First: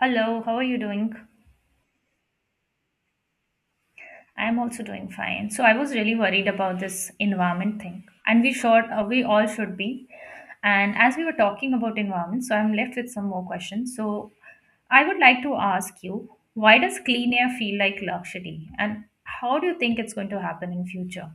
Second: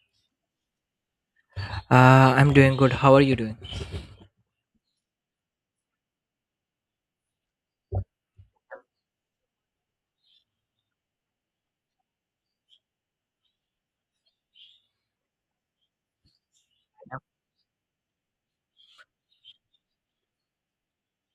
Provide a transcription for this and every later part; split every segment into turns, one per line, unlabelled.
Hello, how are you doing?
I'm doing good. How are you doing?
I'm also doing fine. So I was really worried about this environment thing, and we should, we all should be. And as we were talking about environment, so I'm left with some more questions. So I would like to ask you, why does clean air feel like luxury, and how do you think it's going to happen in future?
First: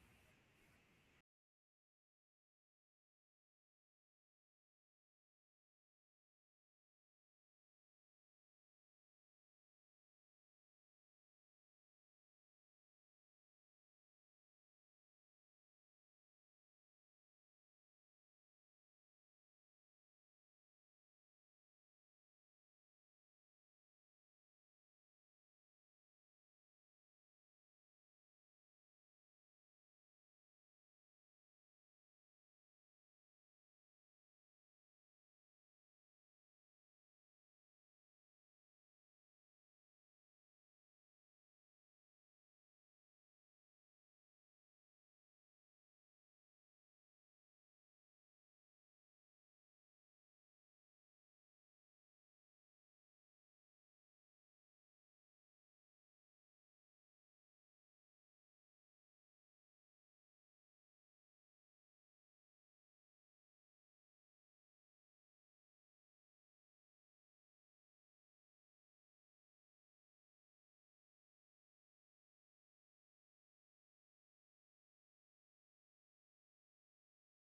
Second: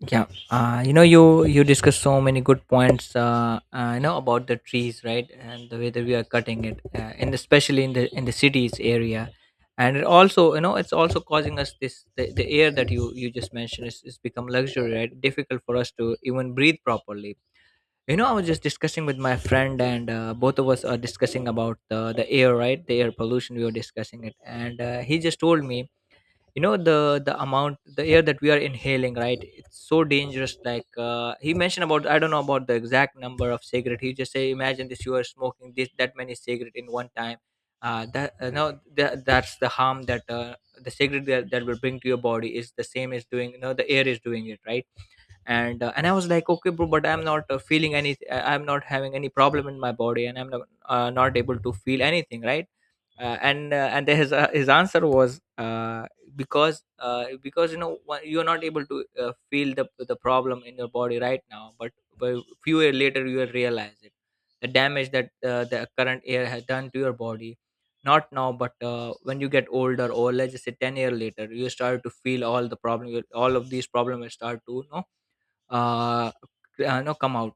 Yeah. You discussed so many good points. You know about the trees, right? And the way that we are cutting it, and especially in the cities area, and it also it's also causing us this the air that you just mentioned is become luxury, right? Difficult for us to even breathe properly. I was just discussing with my friend, and both of us are discussing about the air, right? The air pollution. We were discussing it, and he just told me, you know the the amount, the air that we are inhaling, right? It's so dangerous. Like, he mentioned about, I don't know about the exact number of cigarette, he just say, imagine this, you are smoking this that many cigarette in one time. Uh, that uh, no that, that's the harm that, the cigarette that will bring to your body is the same as doing, the air is doing it, right? And I was like, okay bro, but I'm not feeling any I'm not having any problem in my body, and I'm not, not able to feel anything, right? And his, his answer was, because, you're not able to feel the problem in your body right now, but but few years later you will realize it, the damage that, the current air has done to your body. Not now, but when you get older, or let's just say 10 year later, you start to feel all the problem, all of these problems will start to, uh, come out.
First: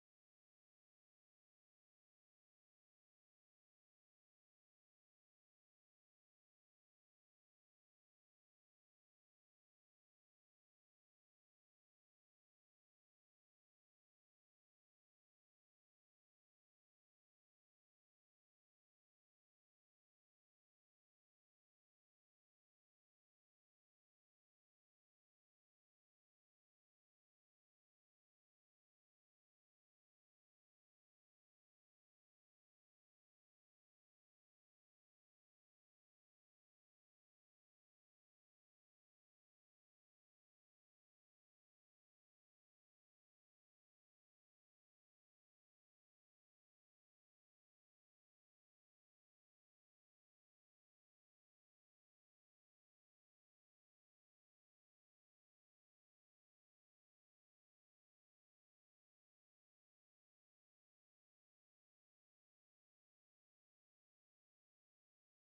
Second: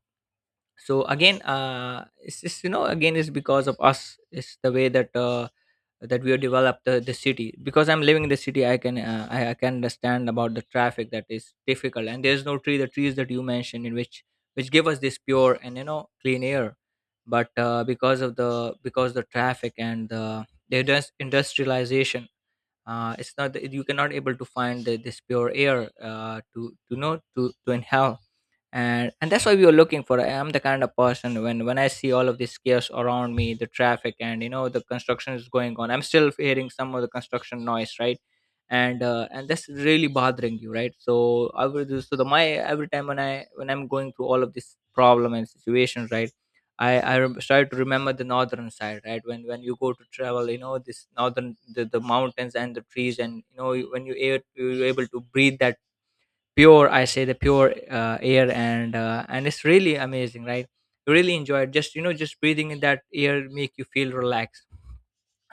So again, it's again, it's because of us, it's the way that, that we have developed the city. Because I'm living in the city, I can, I can understand about the traffic, that is difficult, and there's no tree, the trees that you mentioned, in which give us this pure and clean air. But because the traffic and the industrialization, it's not, you cannot able to find this pure air, to know to inhale. And that's why we were looking for. I'm the kind of person, when I see all of this chaos around me, the traffic, and the construction is going on, I'm still hearing some of the construction noise, right? And that's really bothering you, right? So I will do, so the my every time when I'm going through all of this problem and situations, right? I try to remember the northern side, right? When you go to travel, this northern, the mountains and the trees, and you know you- when you, a- you're able to breathe that pure, I say the pure air, and and it's really amazing, right? You really enjoy it, just just breathing in that air make you feel relaxed.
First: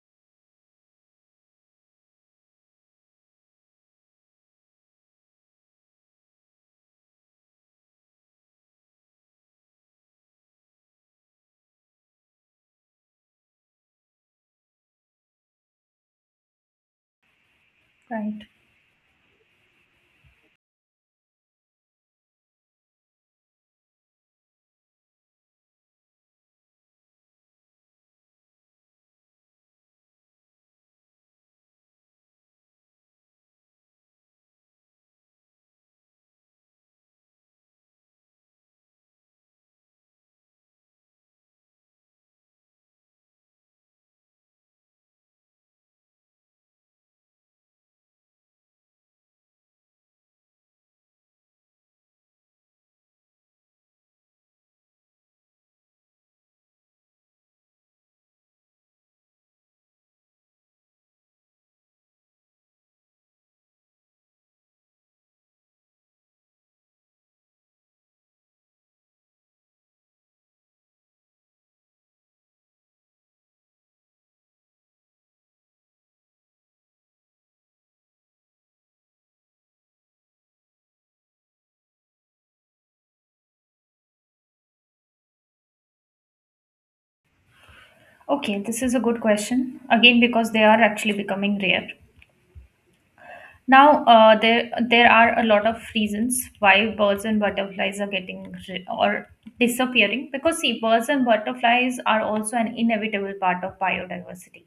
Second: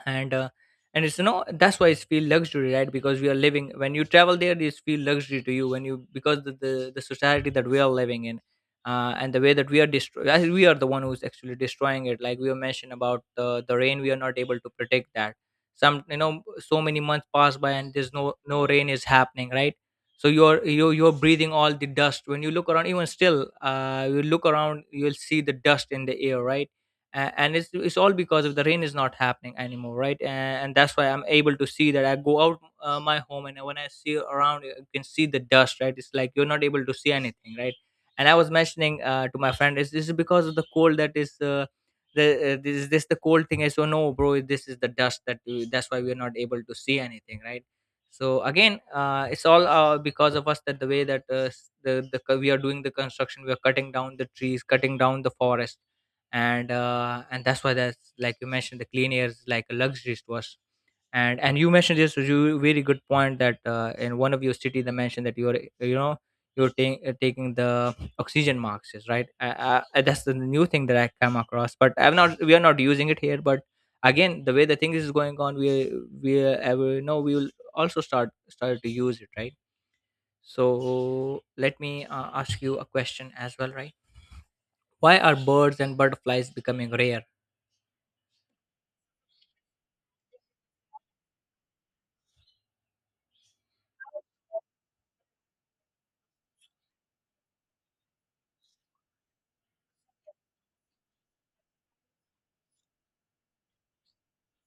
And uh, and it's, that's why it's feel luxury, right? Because we are living, when you travel there it's feel luxury to you, when you, because the society that we are living in, and the way that we are destroying, we are the one who's actually destroying it, like we were mentioned about the rain, we are not able to protect that. Some, so many months pass by, and there's
Right.
no rain is happening, right? So you're breathing all the dust, when you look around, even still, you look around, you'll see the dust in the air, right? And it's all because of the rain is not happening anymore, right? And that's why I'm able to see that, I go out my home, and when I see around, you can see the dust, right? It's like you're not able to see anything, right? And I was mentioning, to my friend, is this is because of the cold, that is, the this is this the cold thing, I so, no bro, this is the dust that we, that's why we're not able to see anything, right? So again, it's all, because of us, that the way that, we are doing the construction, we are cutting down the trees, cutting down the forest. And that's why, that's like you mentioned, the clean air is like a luxury to us. And you mentioned this, you very good point, that, in one of your city they mentioned that you're you know you're ta- taking the oxygen masks, is right. That's the new thing that I come across, but I'm not we are not using it here, but again, the way the thing is going on, we ever know, we will also start to use it, right? So let me, ask you a question as well, right? Why are birds and butterflies becoming rare?
Okay, this is a good question. Again, because they are actually becoming rare. Now, there are a lot of reasons why birds and butterflies are getting ri- or disappearing, because see, birds and butterflies are also an inevitable part of biodiversity.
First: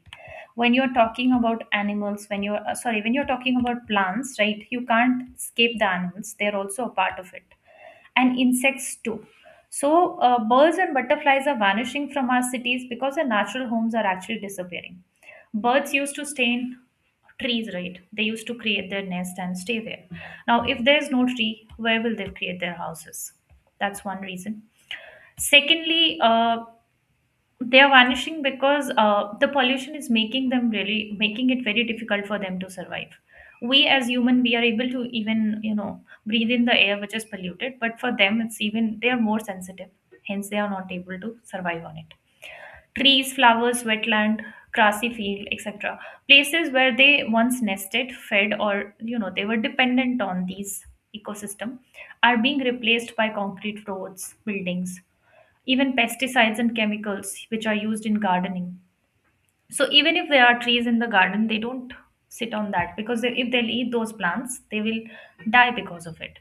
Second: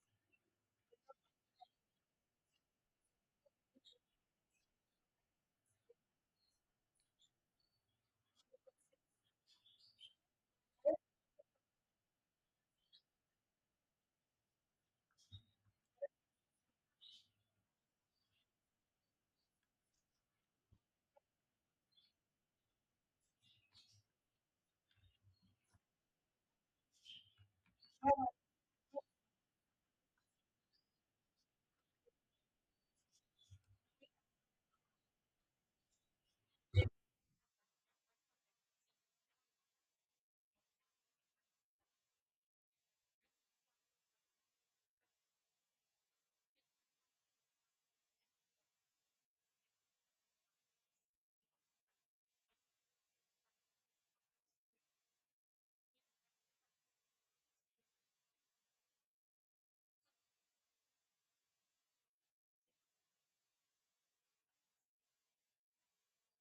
When you're talking about animals, when you're sorry, when you're talking about plants, right? You can't escape the animals; they're also a part of it, and insects too. So, birds and butterflies are vanishing from our cities because their natural homes are actually disappearing. Birds used to stay in trees, right? They used to create their nest and stay there. Now if there's no tree, where will they create their houses? That's one reason. Secondly, they are vanishing because the pollution is making them really making it very difficult for them to survive. We as human we are able to even, you know, breathe in the air which is polluted, but for them it's even, they are more sensitive, hence they are not able to survive on it. Trees, flowers, wetland, grassy field, etc. Places where they once nested, fed, or, you know, they were dependent on these ecosystem, are being replaced by concrete roads, buildings, even pesticides and chemicals which are used in gardening. So even if there are trees in the garden, they don't sit on that because they, if they'll eat those plants, they will die because of it.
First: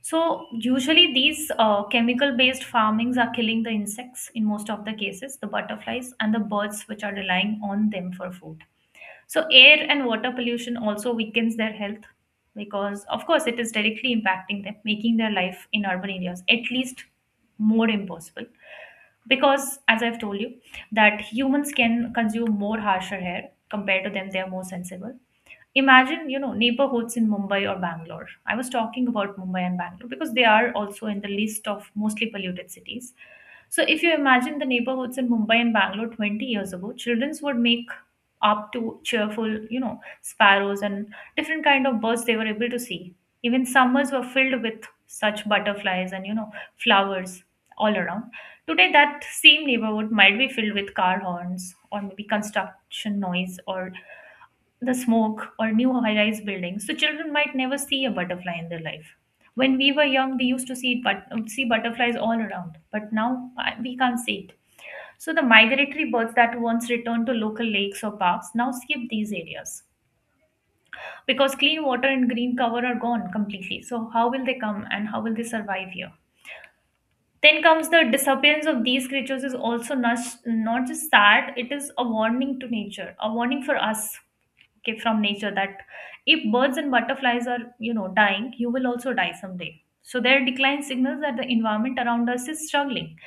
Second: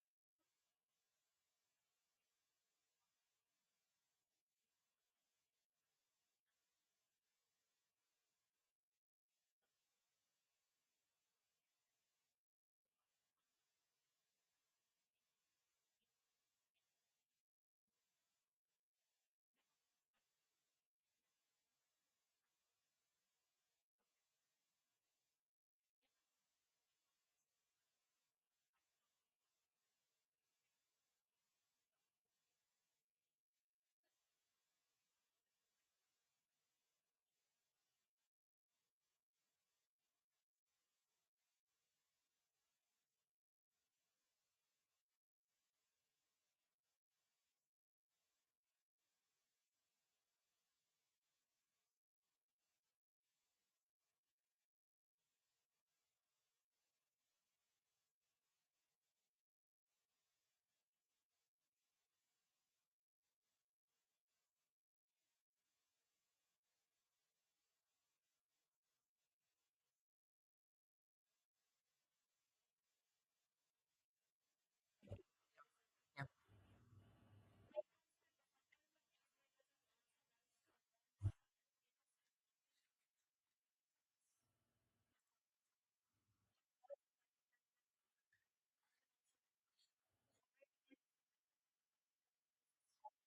So usually these chemical-based farmings are killing the insects in most of the cases, the butterflies and the birds which are relying on them for food. So air and water pollution also weakens their health because of course it is directly impacting them, making their life in urban areas at least more impossible. Because as I've told you, that humans can consume more harsher air compared to them, they are more sensible. Imagine, you know, neighborhoods in Mumbai or Bangalore. I was talking about Mumbai and Bangalore because they are also in the list of mostly polluted cities. So if you imagine the neighborhoods in Mumbai and Bangalore 20 years ago, childrens would make up to cheerful, you know, sparrows and different kind of birds they were able to see. Even summers were filled with such butterflies and, you know, flowers all around. Today, that same neighborhood might be filled with car horns or maybe construction noise or the smoke or new high-rise buildings. So children might never see a butterfly in their life. When we were young, we used to see butterflies all around, but now we can't see it. So the migratory birds that once returned to local lakes or parks now skip these areas because clean water and green cover are gone completely. So how will they come and how will they survive here? Then comes the disappearance of these creatures is also not just sad, it is a warning to nature, a warning for us, okay, from nature that if birds and butterflies are, you know, dying, you will also die someday. So their decline signals that the environment around us is struggling.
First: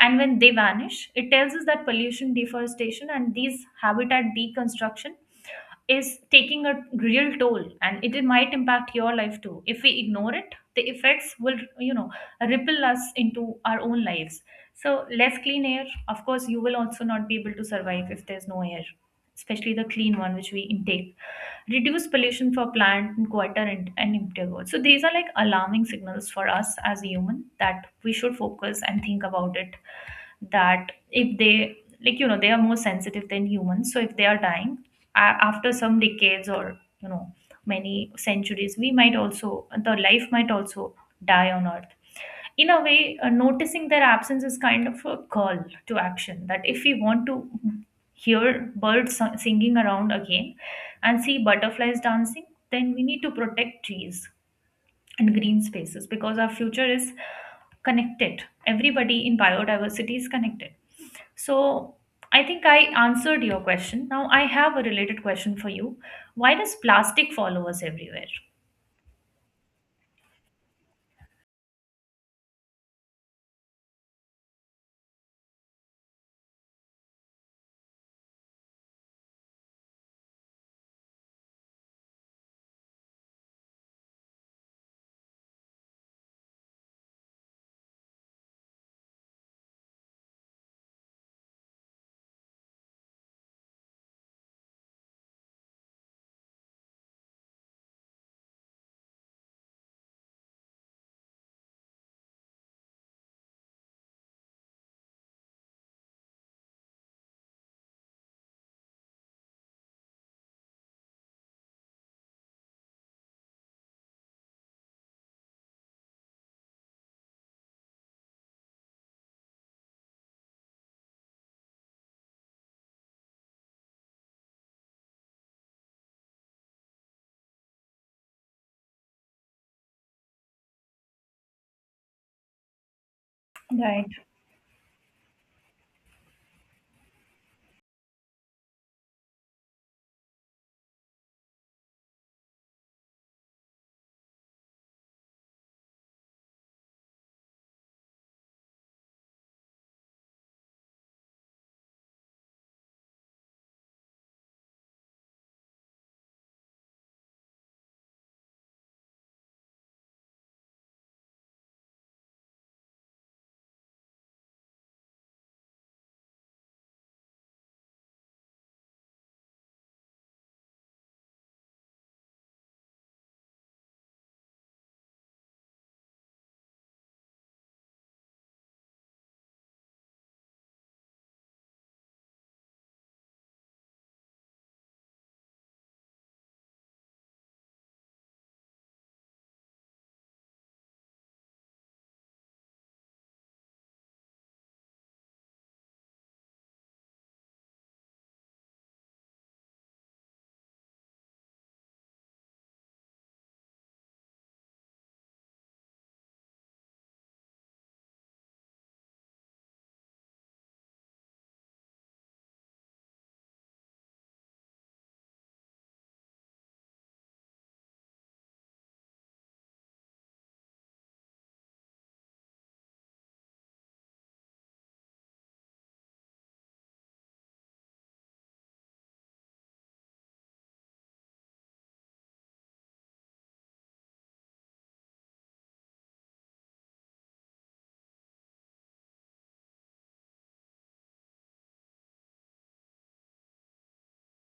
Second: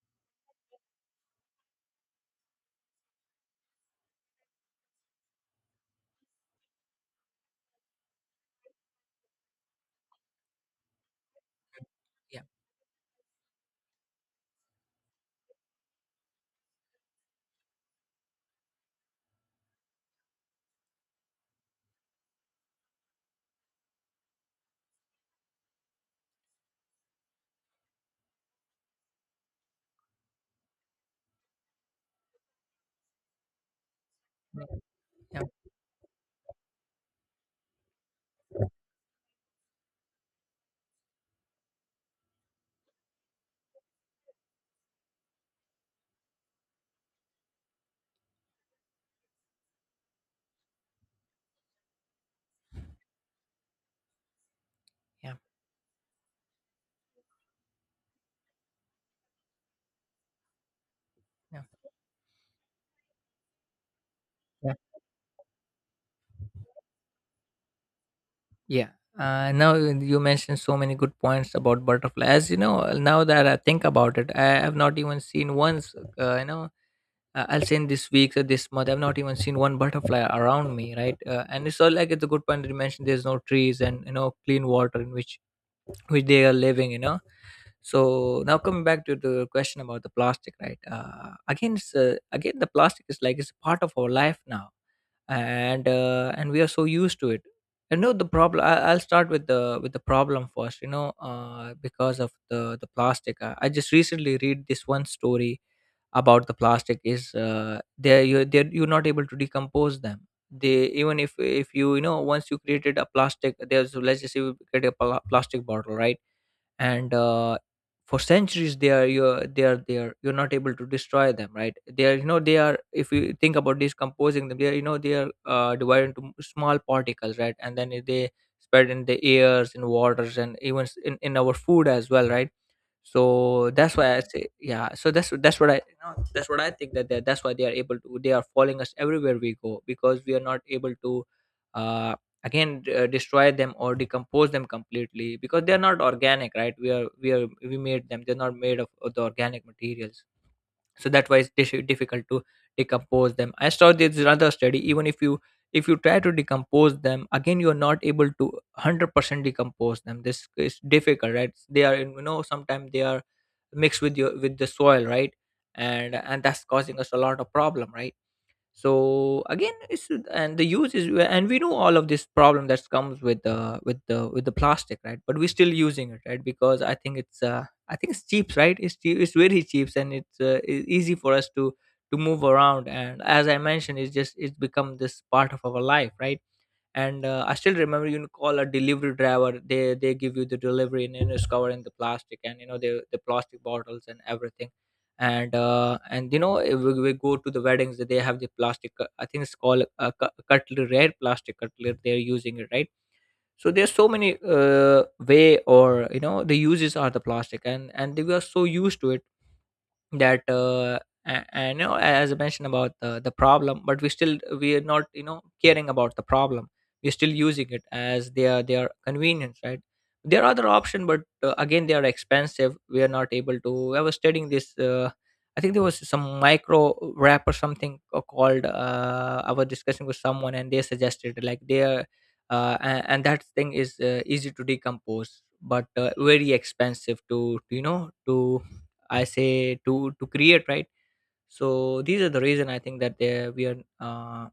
And when they vanish, it tells us that pollution, deforestation, and these habitat deconstruction is taking a real toll, and it might impact your life too. If we ignore it, the effects will, you know,
Yeah,
ripple us into our own lives. So less clean air, of course you will also not be able to survive if there's no air, especially the clean one which we intake. Reduce pollution for plant and quieter and, emptier world. So these are like alarming signals for us as a human that we should focus and think about it, that if they, like, you know, they are more sensitive than humans, so if they are
yeah,
dying a-
yeah,
after some decades or, you know, many centuries, we might also, the life might also die on earth. In a way, noticing their absence is kind of a call to action that if we want to hear birds singing around again and see butterflies dancing, then we need to protect trees and
yeah,
green spaces because our future is connected. Everybody in biodiversity is connected. So I think I answered your question. Now I
yeah.
have a related question for you. Why does plastic follow us everywhere?
Yeah. Now you mentioned so many good points about butterfly. As you know, now that I think about it, I have not even seen once. I'll say in this week or this month, I've not even seen one butterfly around me, right? And it's all like, it's a good point that you mentioned. There's no trees and clean water in which they are living. So now, coming back to the question about the plastic, right? Again, the plastic is like, it's part of our life now, and we are so used to it. The problem, I'll start with the problem first. Because of the plastic, I just recently read this one story about the plastic, is, they're you're not able to decompose them. They, even if you, you know once you created a plastic, there's, let's just say you create a plastic bottle, right? And for centuries they are, you're they are there, you're not able to destroy them, right? They are, if you think about decomposing them, they are, divided into small particles, right? And then they spread in the airs, in waters, and even in our food as well, right? So that's why
Right.
I say, yeah. So that's what I, that's what I think, that they, that's why they are able to, they are following us everywhere we go, because we are not able to, uh destroy them or decompose them completely, because they are not organic, right? We are, we made them, they're not made of the organic materials. So that why it's, difficult to decompose them. I saw this another study, even if you try to decompose them again, you are not able to 100% decompose them, this is difficult, right? They are, sometimes they are mixed with, your with the soil, right? And that's causing us a lot of problem, right? So again, it's, and the use is, and we know all of this problem that comes with the with the plastic, right? But we're still using it, right? Because I think it's cheap, right? It's cheap, it's very cheap, and it's, easy for us to, move around, and as I mentioned, it's just, it's become this part of our life, right? And I still remember, call a delivery driver, they give you the delivery, and, it's covered in the plastic, and the plastic bottles and everything. And if we go to the weddings, they have the plastic, I think it's called a cutlery, rare plastic cutlery they're using it, right? So there's so many, way, or the uses are the plastic, and they are so used to it, that, a- and, you know as I mentioned about the problem, but we are not, caring about the problem. We're still using it as their convenience, right? There are other option, but again they are expensive, we are not able to. I was studying this, I think there was some micro wrap or something, called, I was discussing with someone and they suggested, like they are, and that thing is, easy to decompose but very expensive to you know to I say to create, right? So these are the reason I think that they we are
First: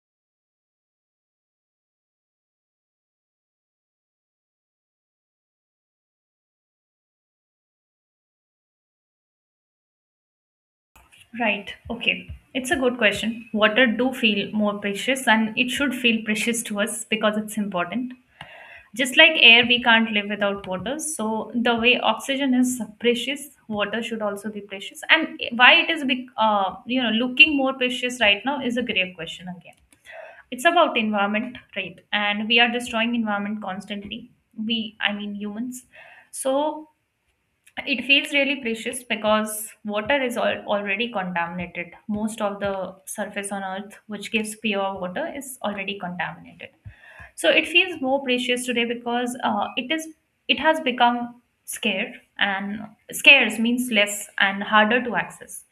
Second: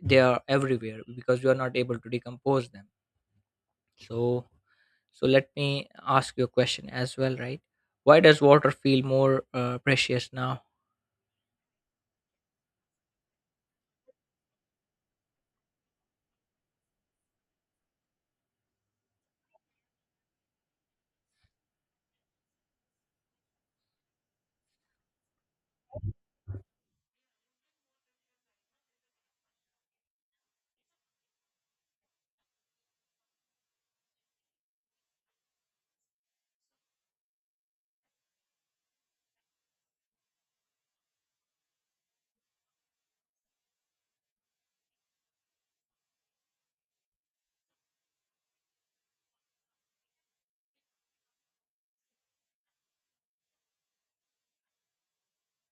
they are everywhere because we are not able to decompose them. So so let me ask you a question as well, right? Why does water feel more precious now?
Right. Okay, it's a good question. Water do feel more precious, and it should feel precious to us because it's important. Just like air, we can't live without water. So the way oxygen is precious, water should also be precious. And why it is, you know, looking more precious right now is a grave question again. It's about environment, right? And we are destroying environment constantly. We, I mean, humans. So it feels really precious because water is already contaminated. Most of the surface on Earth, which gives pure water, is already contaminated. So it feels more precious today because it is, it has become scarce, and scarce means less and harder to access,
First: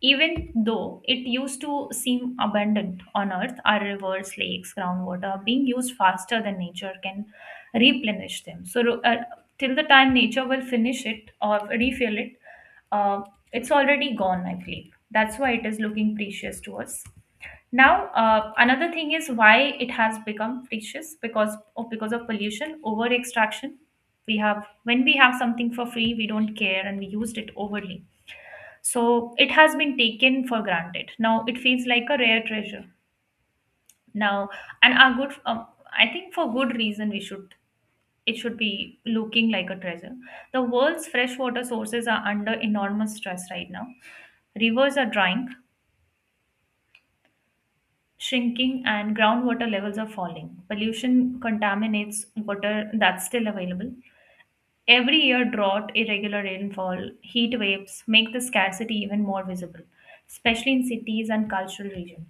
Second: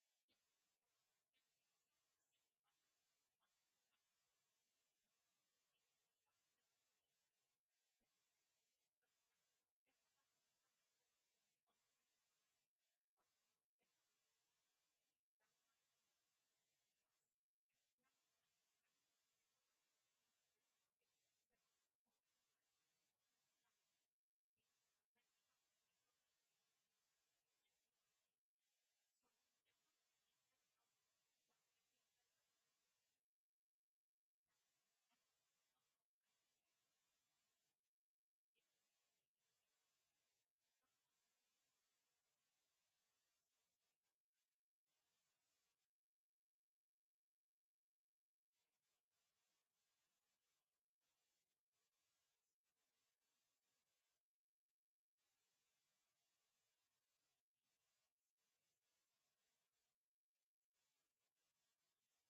even though it used to seem abundant on earth. Our rivers, lakes, groundwater are being used faster than nature can replenish them. So till the time nature will finish it or refill it, uh, it's already gone, I believe. That's why it is looking precious to us. Now, another thing is why it has become precious, because of pollution, over extraction. We have, when we have something for free, we don't care and we used it overly. So it has been taken for granted. Now it feels like a rare treasure. Now, and our good, I think for good reason we should, it should be looking like a treasure. The world's freshwater sources are under enormous stress right now. Rivers are drying, shrinking, and groundwater levels are falling. Pollution contaminates water that's still available. Every year, drought, irregular rainfall, heat waves make the scarcity even more visible, especially in cities and cultural regions.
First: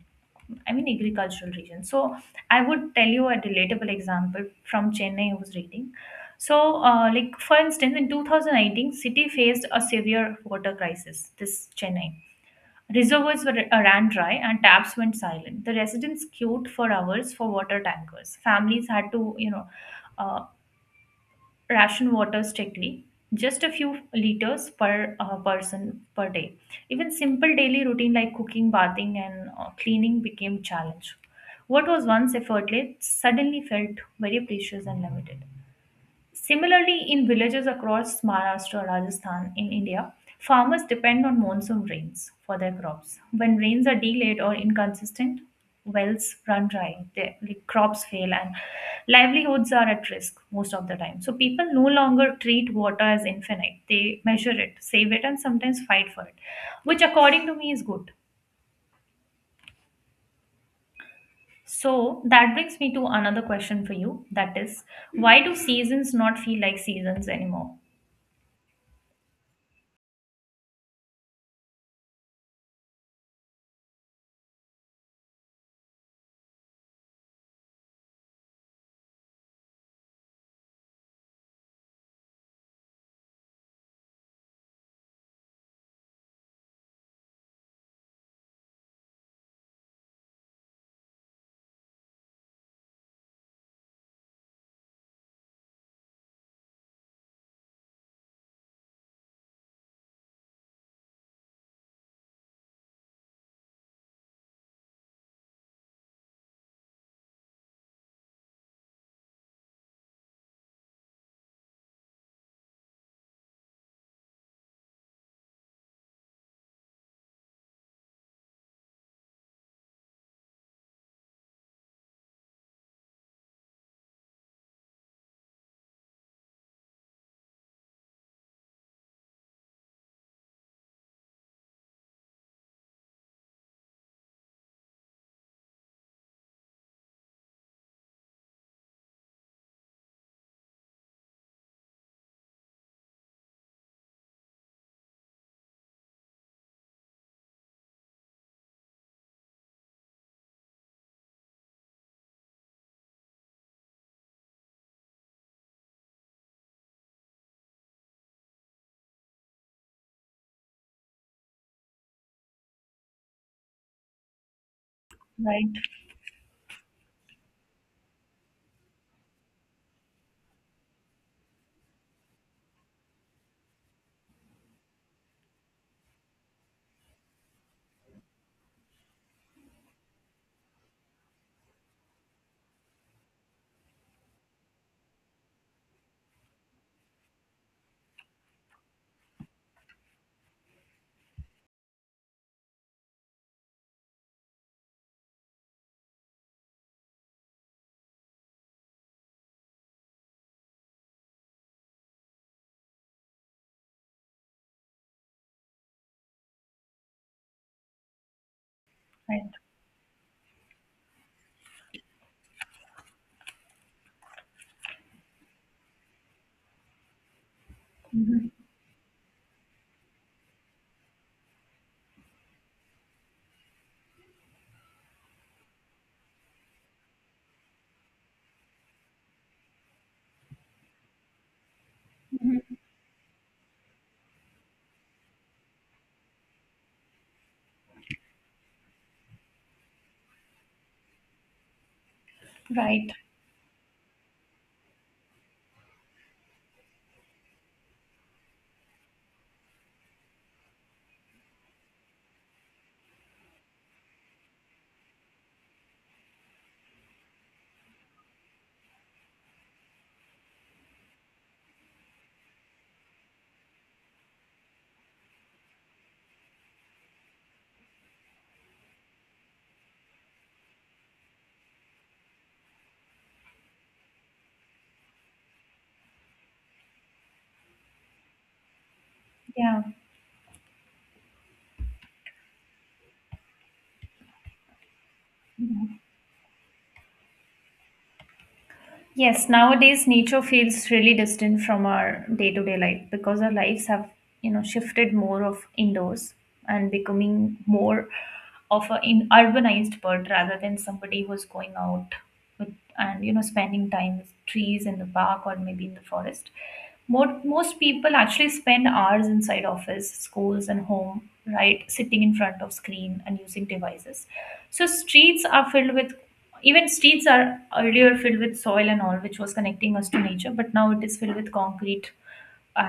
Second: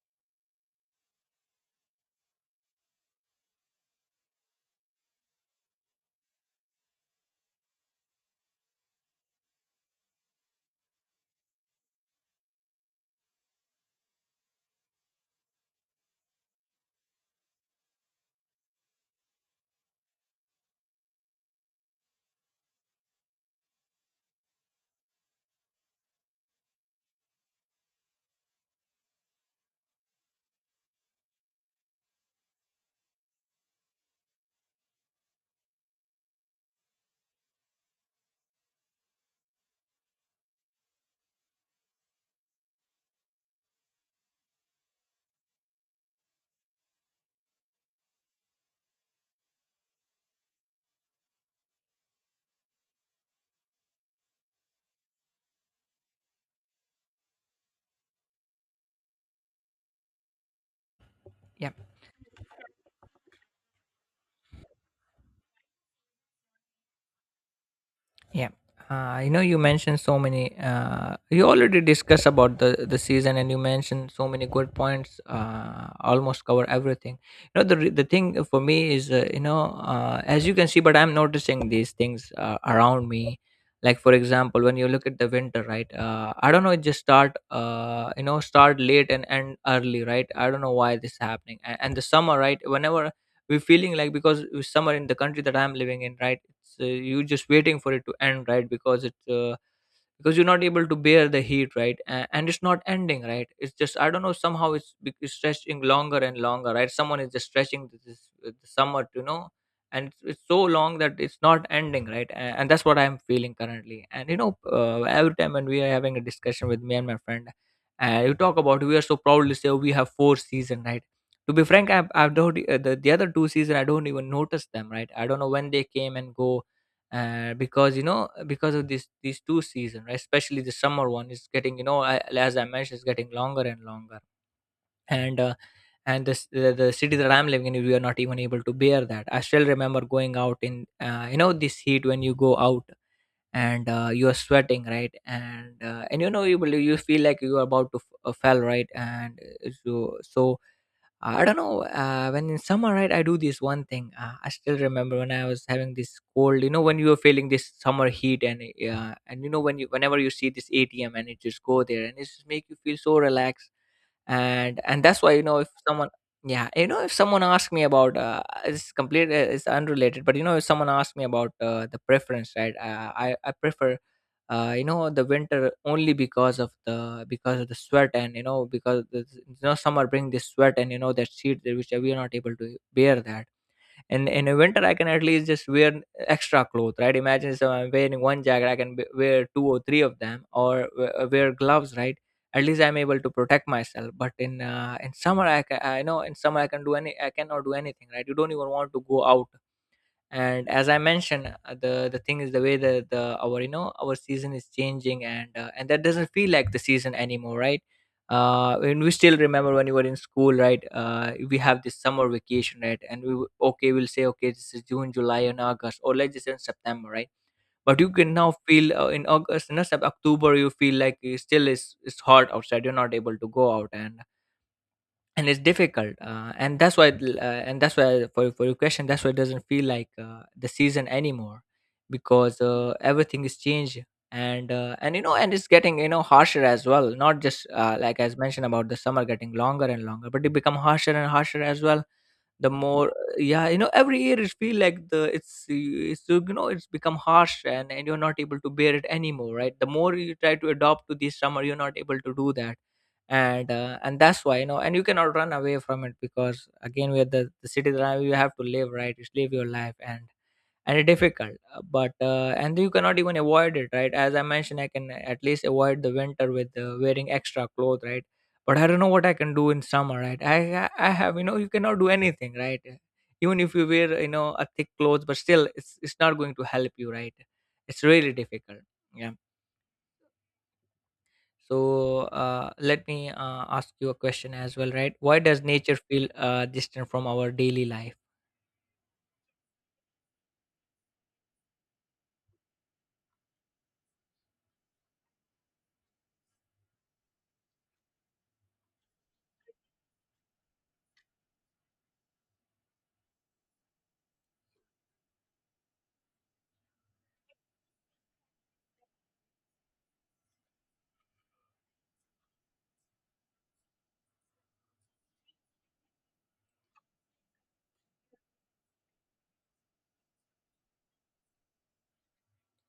I mean, agricultural regions. So, I would tell you a relatable example from Chennai I was reading. So, like for instance, in 2019, city faced a severe water crisis. This Chennai reservoirs were ran dry and taps went silent. The residents queued for hours for water tankers. Families had to, you know, uh, ration water strictly, just a few liters per person per day. Even simple daily routine like cooking, bathing, and cleaning became challenge. What was once effortless suddenly felt very precious and limited. Similarly, in villages across Maharashtra and Rajasthan in India, farmers depend on monsoon rains for their crops. When rains are delayed or inconsistent, wells run dry, their, like, crops fail, and livelihoods are at risk most of the time. So people no longer treat water as infinite. They measure it, save it, and sometimes fight for it, which according to me is good.
Yeah.
So that brings me to another question for you. That is, why do seasons not feel like seasons anymore?
Yeah. You mentioned so many. You already discussed about the season, and you mentioned so many good points. Almost cover everything. The thing for me is, as you can see, but I'm noticing these things around me. Like for example, when you look at the winter, right? I don't know. It just start, start late and end early, right? I don't know why this is happening. And the summer, right? Whenever we're feeling like because summer in the country that I'm living in, right, it's you just waiting for it to end, right? Because it's uh, because you're not able to bear the heat, right? And it's not ending, right? It's just, I don't know, somehow it's stretching longer and longer, right? Someone is just stretching th- this the summer, you know, and it's so long that it's not ending, right? And that's what I'm feeling currently. And you know, every time when we are having a discussion with me and my friend, you talk about, we are so proudly say, oh, we have four season, right? To be frank, I've don't, the other two season I don't even notice them, right? I don't know when they came and go, because you know because of this these two season, right? Especially the summer one is getting, you know, I, as I mentioned, it's getting longer and longer, and uh, and this, the city that I'm living in, we are not even able to bear that. I still remember going out in this heat. When you go out and you are sweating, right? And you know you will, you feel like you are about to fell, right? And so I don't know. When in summer, right, I do this one thing. I still remember when I was having this cold. You know, when you were feeling this summer heat, and and you know when you whenever you see this ATM and it just go there, and it just make you feel so relaxed. And that's why you know,
Right,
if someone, yeah, you know, if someone asks me about, it's complete, it's unrelated, but you know, if someone asks me about the preference, right? I prefer, the winter only because of the, because of the sweat, and you know because the, you know summer bring this sweat, and you know that heat that which we are not able to bear that. And in a winter I can at least just wear extra clothes, right? Imagine, so I'm wearing one jacket, I can wear two or three of them, or wear gloves, right? At least I'm able to protect myself. But in summer I I know in summer I can do any I cannot do anything, right? You don't even want to go out. And as I mentioned, the thing is, the way the our you know our season is changing, and that doesn't feel like the season anymore, right? And we still
right.
remember when you were in school, right? We have this summer vacation, right? And okay, we'll say, okay, this is June, July, and August, or let's just say in September, right? But you can
Mhm.
now feel in August, no, in October, you feel like it still is, it's hot outside, you're not able to go out. And it's difficult, and that's why, and that's why, for your question, that's why it doesn't feel like the season anymore, because everything is changed, and you know, and it's getting, you know, harsher as well, not just like as mentioned about the summer getting longer and longer, but it become harsher and harsher as well, the
Right.
more, yeah, you know, every year it feel like the, it's, you know, it's become harsh, and you're not able to bear it anymore, right? The more you try to adopt to this summer, you're not able to do that. And that's why, you know, and you cannot run away from it, because again, we are the citizen, you have to live, right? Just live your life. And it's difficult, but and you cannot even avoid it, right? As I mentioned, I can at least avoid the winter with wearing extra clothes, right? But I don't know what I can do in summer, right? I have, you know, you cannot do anything, right? Even if you wear, you know, a thick clothes, but still it's not going to help you, right? It's really difficult. Yeah.
Yeah.
So let me ask you a question as well, right? Why does nature
Mhm.
feel distant from our daily life?
Yes, nowadays nature feels really distant from our day-to-day life because our lives have, you know, shifted more of indoors and becoming more of a in urbanized bird rather than somebody who's going out with and, you know, spending time with trees in the park or maybe in the forest. More, most people actually spend hours inside office, schools, and home, right, sitting in front of screen and using devices. So streets are filled with, even streets are earlier filled with soil and all, which was connecting us to nature, but now it is filled with concrete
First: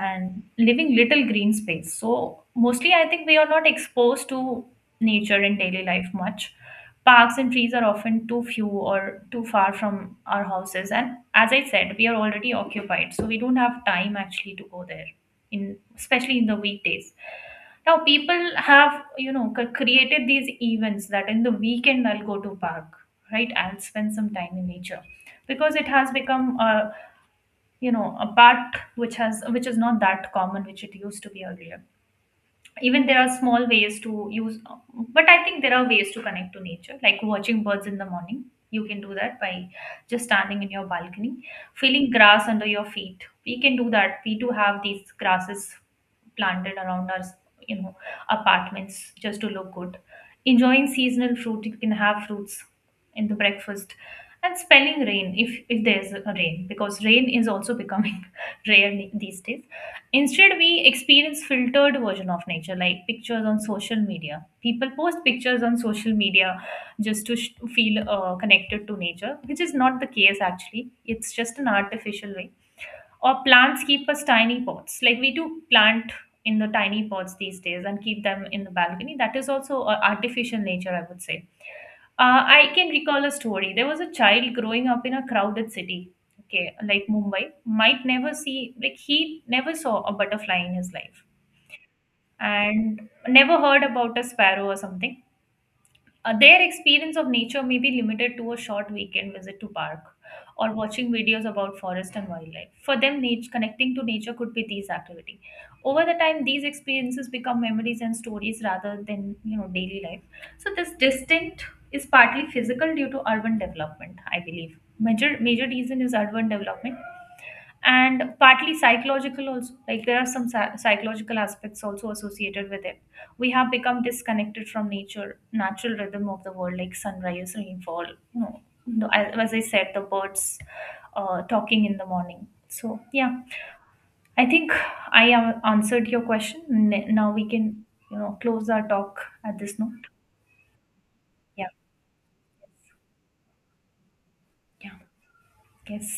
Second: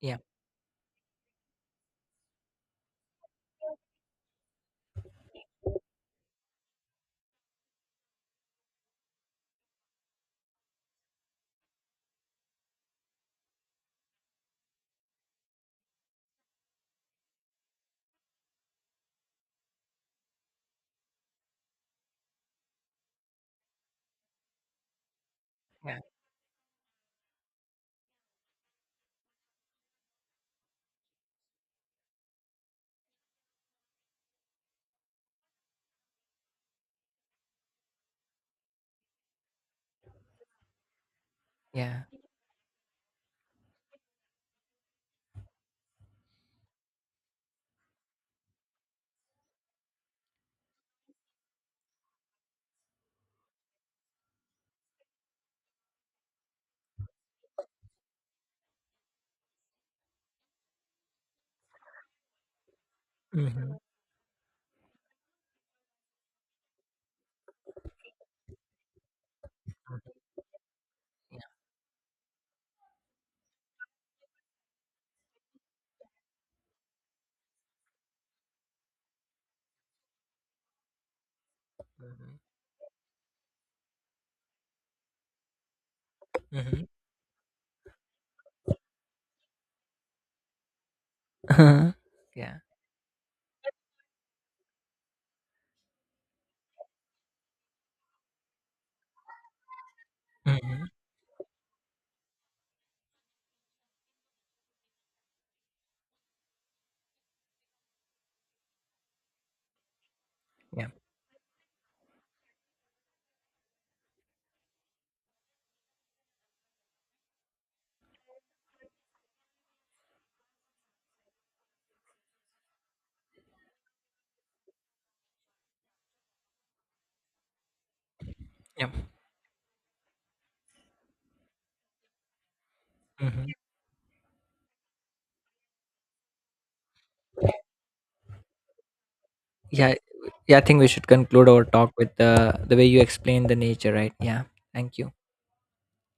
Yeah,
living little green space. So mostly I think we are not exposed to nature in daily life much. Parks and trees are often too few or too far from our houses. And as I said, we are already occupied. So we don't have time actually to go there in, especially in the weekdays. Now people have, you know, created these events that in the weekend I'll go to park, right? I'll spend some time in nature because it
yeah,
has become a, you know, a bat which has, which is not that common which it used to be earlier. Even there are small ways to use, but I think there are ways to connect to nature, like watching birds in the morning. You can do that by just standing in your balcony,
yeah.
feeling grass under your feet. We can do that. We do have these grasses planted around our, you know, apartments just to look good, enjoying seasonal fruit. You can have fruits in the breakfast and spelling rain, if there's a rain, because rain is also becoming rare these days. Instead, we experience filtered version of nature, like pictures on
Mm-hmm.
social media. People post pictures on social media just to feel connected to nature, which is not the case actually. It's
Yeah.
just an artificial way. Or plants keep us tiny pots, like we do plant in the tiny pots these days and keep them in the balcony. That is also artificial nature, I would say.
Mm-hmm.
I can recall a story. There was a child growing up in a crowded city, okay,
Mm-hmm.
like Mumbai, might never see, like, he never saw a butterfly in his life
yeah.
and never heard about a sparrow or something. Their experience of nature may be limited to a short weekend visit to park or
Mm-hmm.
watching videos about forest and wildlife. For them, nature, connecting to nature could be these activity. Over the time, these experiences become memories and stories rather than, you know, daily life. So
Yeah.
this distinct is partly physical due to urban development, I believe. Major reason is urban development, and partly psychological also, like there are some psychological aspects also associated with it. We have become disconnected from nature, natural rhythm of the world, like sunrise, rainfall, you know,
Yeah.
the, as I said, the birds, talking in the morning. So yeah,
Mm-hmm.
I think I have answered your question. Now we can, you know, close our talk at this
Yeah.
note.
Yeah. I think we should conclude our
Yeah.
talk with the way you explain the nature, right? Yeah.
Yeah.
Thank you.
Yes.